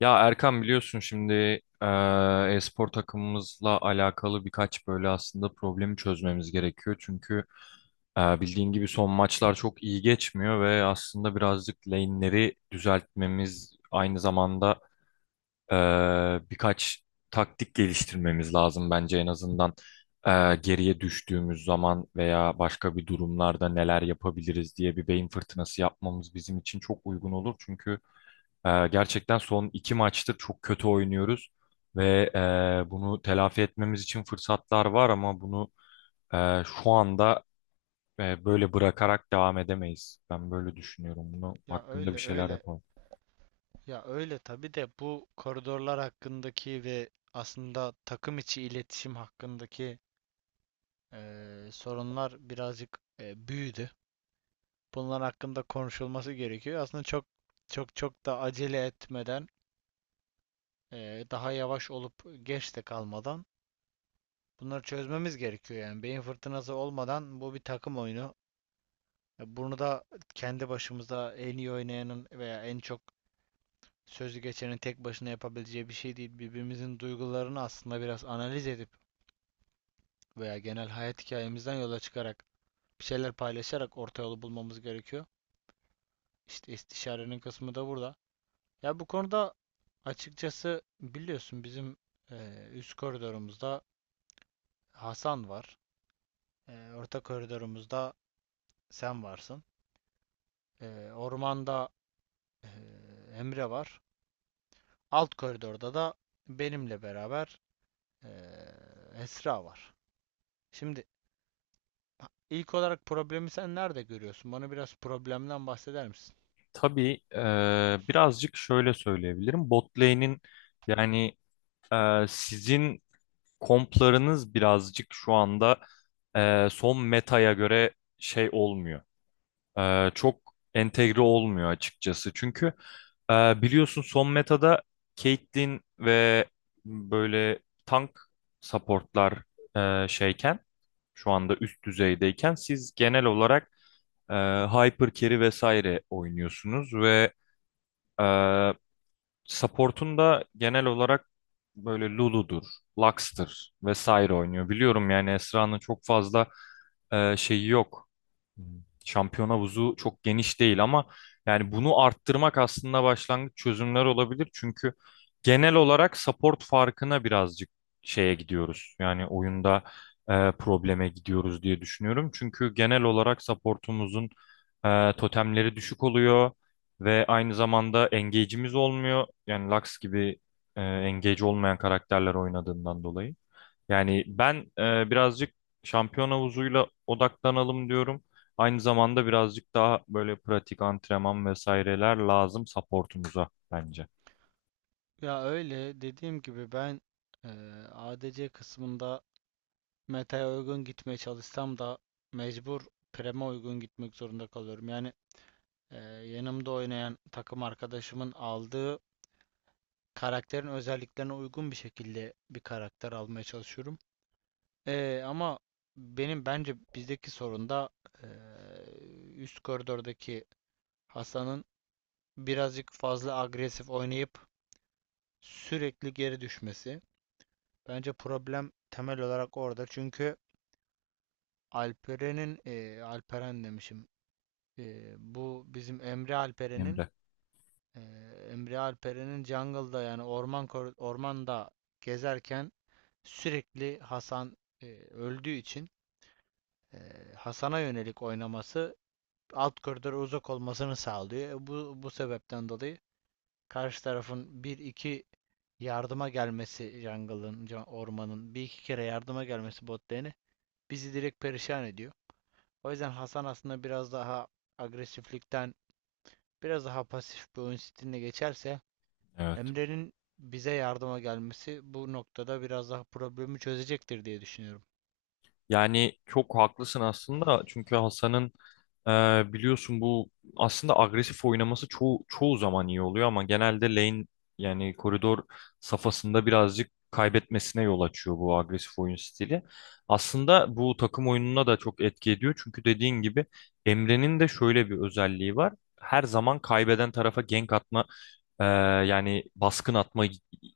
Ya Erkan biliyorsun şimdi eee, e-spor takımımızla alakalı birkaç böyle aslında problemi çözmemiz gerekiyor. Çünkü bildiğin gibi son maçlar çok iyi geçmiyor ve aslında birazcık lane'leri düzeltmemiz aynı zamanda birkaç taktik geliştirmemiz lazım bence en azından geriye düştüğümüz zaman veya başka bir durumlarda neler yapabiliriz diye bir beyin fırtınası yapmamız bizim için çok uygun olur. Çünkü gerçekten son iki maçtır çok kötü oynuyoruz ve bunu telafi etmemiz için fırsatlar var ama bunu şu anda böyle bırakarak devam edemeyiz. Ben böyle düşünüyorum. Bunu Ya hakkında öyle bir şeyler öyle. yapalım. Ya öyle tabii de bu koridorlar hakkındaki ve aslında takım içi iletişim hakkındaki sorunlar birazcık büyüdü. Bunlar hakkında konuşulması gerekiyor. Aslında çok çok da acele etmeden, daha yavaş olup geç de kalmadan bunları çözmemiz gerekiyor. Yani beyin fırtınası olmadan bu bir takım oyunu. Bunu da kendi başımıza en iyi oynayanın veya en çok sözlü geçenin tek başına yapabileceği bir şey değil. Birbirimizin duygularını aslında biraz analiz edip veya genel hayat hikayemizden yola çıkarak bir şeyler paylaşarak orta yolu bulmamız gerekiyor. İşte istişarenin kısmı da burada. Ya bu konuda açıkçası biliyorsun bizim üst koridorumuzda Hasan var. Orta koridorumuzda sen varsın. Ormanda e, Emre var. Alt koridorda da benimle beraber e, Esra var. Şimdi İlk olarak problemi sen nerede görüyorsun? Bana biraz problemden bahseder misin? Tabii birazcık şöyle söyleyebilirim. Bot lane'in yani sizin komplarınız birazcık şu anda son metaya göre şey olmuyor. Çok entegre olmuyor açıkçası. Çünkü biliyorsun son metada Caitlyn ve böyle tank supportlar şeyken şu anda üst düzeydeyken siz genel olarak e, hyper carry vesaire oynuyorsunuz ve e, Support'un da genel olarak böyle Lulu'dur, Lux'tır vesaire oynuyor. Biliyorum yani Esra'nın çok fazla şeyi yok. Şampiyon havuzu çok geniş değil ama yani bunu arttırmak aslında başlangıç çözümler olabilir. Çünkü genel olarak support farkına birazcık şeye gidiyoruz. Yani oyunda probleme gidiyoruz diye düşünüyorum. Çünkü genel olarak supportumuzun totemleri düşük oluyor. Ve aynı zamanda engage'imiz olmuyor. Yani Lux gibi engage olmayan karakterler oynadığından dolayı. Yani ben birazcık şampiyon havuzuyla odaklanalım diyorum. Aynı zamanda birazcık daha böyle pratik antrenman vesaireler lazım supportumuza bence. Ya öyle dediğim gibi ben eee, ADC kısmında meta'ya uygun gitmeye çalışsam da mecbur prem'e uygun gitmek zorunda kalıyorum. Yani yanımda oynayan takım arkadaşımın aldığı karakterin özelliklerine uygun bir şekilde bir karakter almaya çalışıyorum. Ama benim bence bizdeki sorun da üst koridordaki Hasan'ın birazcık fazla agresif oynayıp sürekli geri düşmesi. Bence problem temel olarak orada. Çünkü Alperen'in, Alperen demişim. Bu bizim Emre Alperen'in, Emre. e, Emre Alperen'in jungle'da, yani ormanda gezerken sürekli Hasan öldüğü için, e, Hasan'a yönelik oynaması alt koridora uzak olmasını sağlıyor. Bu sebepten dolayı karşı tarafın bir iki yardıma gelmesi, ormanın bir iki kere yardıma gelmesi bot lane'e bizi direkt perişan ediyor. O yüzden Hasan aslında biraz daha agresiflikten biraz daha pasif bir oyun stiline geçerse, Evet. Emre'nin bize yardıma gelmesi bu noktada biraz daha problemi çözecektir diye düşünüyorum. Yani çok haklısın aslında çünkü Hasan'ın biliyorsun bu aslında agresif oynaması çoğu zaman iyi oluyor ama genelde lane yani koridor safhasında birazcık kaybetmesine yol açıyor bu agresif oyun stili. Aslında bu takım oyununa da çok etki ediyor çünkü dediğin gibi Emre'nin de şöyle bir özelliği var. Her zaman kaybeden tarafa gank atma ee, yani baskın atma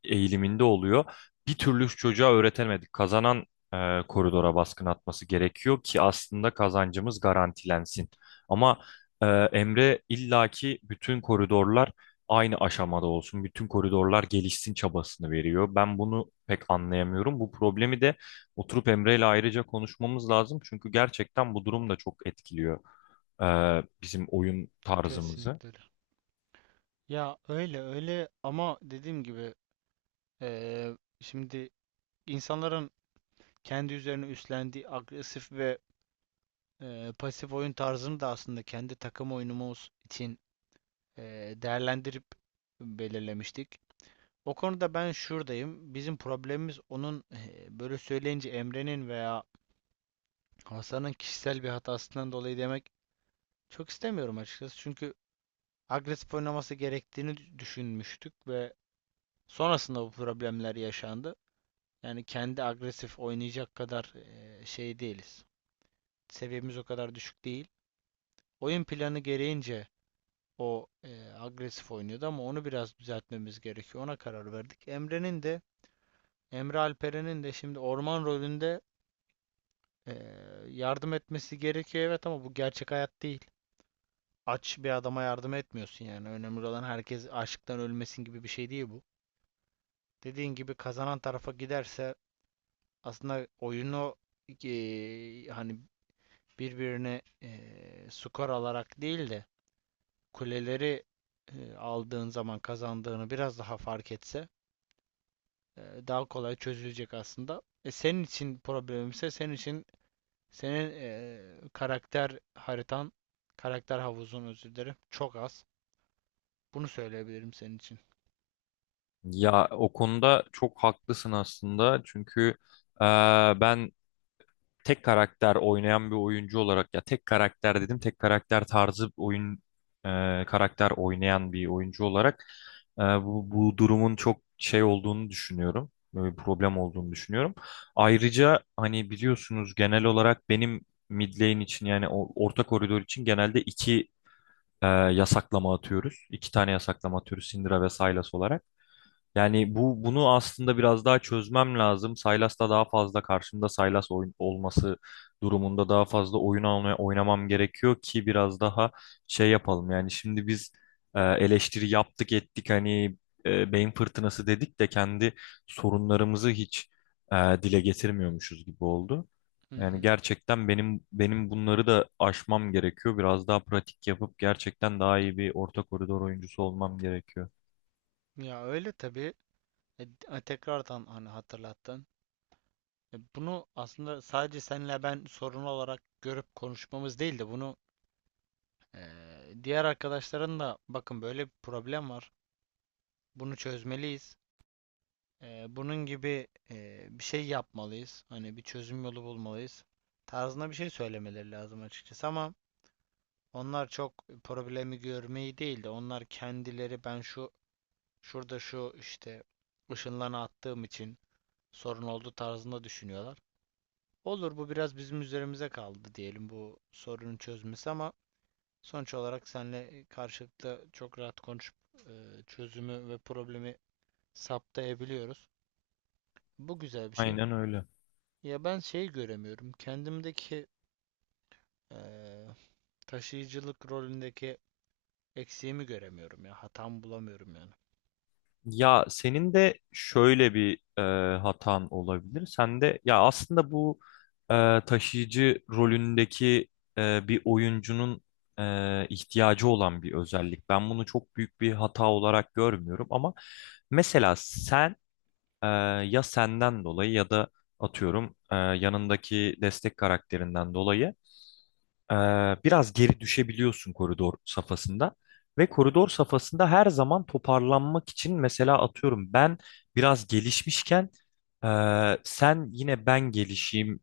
eğiliminde oluyor. Bir türlü çocuğa öğretemedik. Kazanan koridora baskın atması gerekiyor ki aslında kazancımız garantilensin. Ama e, Emre illaki bütün koridorlar aynı aşamada olsun, bütün koridorlar gelişsin çabasını veriyor. Ben bunu pek anlayamıyorum. Bu problemi de oturup Emre ile ayrıca konuşmamız lazım. Çünkü gerçekten bu durum da çok etkiliyor e, bizim oyun tarzımızı. Kesinlikle öyle. Ya öyle öyle ama dediğim gibi şimdi insanların kendi üzerine üstlendiği agresif ve pasif oyun tarzını da aslında kendi takım oyunumuz için değerlendirip belirlemiştik. O konuda ben şuradayım. Bizim problemimiz, onun böyle söyleyince Emre'nin veya Hasan'ın kişisel bir hatasından dolayı demek çok istemiyorum açıkçası. Çünkü agresif oynaması gerektiğini düşünmüştük ve sonrasında bu problemler yaşandı. Yani kendi agresif oynayacak kadar şey değiliz. Seviyemiz o kadar düşük değil. Oyun planı gereğince o agresif oynuyordu ama onu biraz düzeltmemiz gerekiyor. Ona karar verdik. Emre'nin de Emre Alperen'in de şimdi orman rolünde e, yardım etmesi gerekiyor evet, ama bu gerçek hayat değil. Aç bir adama yardım etmiyorsun yani. Önemli olan herkes açlıktan ölmesin gibi bir şey değil bu. Dediğin gibi kazanan tarafa giderse, aslında oyunu hani birbirine skor alarak değil de kuleleri aldığın zaman kazandığını biraz daha fark etse daha kolay çözülecek aslında. Senin için problemimse, senin için senin karakter haritan, karakter havuzun, özür dilerim, çok az. Bunu söyleyebilirim senin için. Ya o konuda çok haklısın aslında çünkü ben tek karakter oynayan bir oyuncu olarak ya tek karakter dedim tek karakter tarzı oyun karakter oynayan bir oyuncu olarak bu durumun çok şey olduğunu düşünüyorum. Böyle bir problem olduğunu düşünüyorum. Ayrıca hani biliyorsunuz genel olarak benim mid lane için yani o orta koridor için genelde iki yasaklama atıyoruz. İki tane yasaklama atıyoruz Syndra ve Sylas olarak. Yani bunu aslında biraz daha çözmem lazım. Saylas'ta daha fazla karşımda Saylas oyun olması durumunda daha fazla oyun almaya oynamam gerekiyor ki biraz daha şey yapalım. Yani şimdi biz eleştiri yaptık ettik hani beyin fırtınası dedik de kendi sorunlarımızı hiç e, dile getirmiyormuşuz gibi oldu. Hı hı. Yani gerçekten benim bunları da aşmam gerekiyor. Biraz daha pratik yapıp gerçekten daha iyi bir orta koridor oyuncusu olmam gerekiyor. Ya öyle tabii. Tekrardan hani hatırlattın. Bunu aslında sadece senle ben sorun olarak görüp konuşmamız değil de, bunu e, diğer arkadaşların da: bakın, böyle bir problem var. Bunu çözmeliyiz. Bunun gibi bir şey yapmalıyız. Hani bir çözüm yolu bulmalıyız. Tarzında bir şey söylemeleri lazım açıkçası, ama onlar çok problemi görmeyi değil de, onlar kendileri: ben şu şurada şu işte ışınlarını attığım için sorun oldu, tarzında düşünüyorlar. Olur, bu biraz bizim üzerimize kaldı diyelim bu sorunun çözmesi, ama sonuç olarak seninle karşılıklı çok rahat konuşup çözümü ve problemi saptayabiliyoruz. Bu güzel bir şey. Aynen öyle. Ya ben şey göremiyorum. Kendimdeki eee, taşıyıcılık rolündeki eksiğimi göremiyorum ya. Hatamı bulamıyorum yani. Ya senin de şöyle bir hatan olabilir. Sen de ya aslında bu taşıyıcı rolündeki bir oyuncunun ihtiyacı olan bir özellik. Ben bunu çok büyük bir hata olarak görmüyorum ama mesela sen e, ya senden dolayı ya da atıyorum yanındaki destek karakterinden dolayı ee, biraz geri düşebiliyorsun koridor safhasında ve koridor safhasında her zaman toparlanmak için mesela atıyorum ben biraz gelişmişken sen yine ben gelişeyim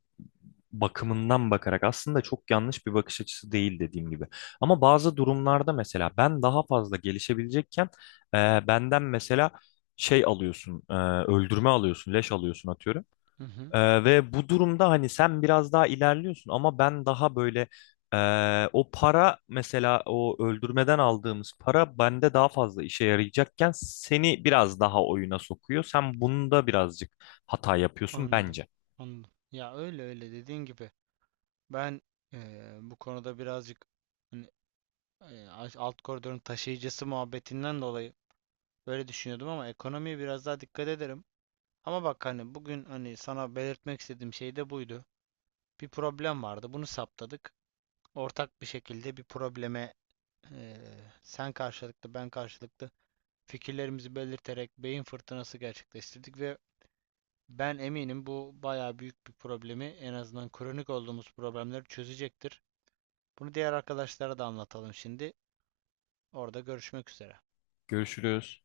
bakımından bakarak aslında çok yanlış bir bakış açısı değil dediğim gibi. Ama bazı durumlarda mesela ben daha fazla gelişebilecekken benden mesela şey alıyorsun, öldürme alıyorsun, leş alıyorsun atıyorum. Hı hı, Ve bu durumda hani sen biraz daha ilerliyorsun ama ben daha böyle o para mesela o öldürmeden aldığımız para bende daha fazla işe yarayacakken seni biraz daha oyuna sokuyor. Sen bunda birazcık hata yapıyorsun anladım. bence. Anladım. Ya öyle öyle dediğin gibi. Ben bu konuda birazcık hani, alt koridorun taşıyıcısı muhabbetinden dolayı böyle düşünüyordum, ama ekonomiye biraz daha dikkat ederim. Ama bak, hani bugün hani sana belirtmek istediğim şey de buydu. Bir problem vardı. Bunu saptadık. Ortak bir şekilde bir probleme eee, sen karşılıklı, ben karşılıklı fikirlerimizi belirterek beyin fırtınası gerçekleştirdik ve ben eminim bu bayağı büyük bir problemi, en azından kronik olduğumuz problemleri çözecektir. Bunu diğer arkadaşlara da anlatalım şimdi. Orada görüşmek üzere. Görüşürüz.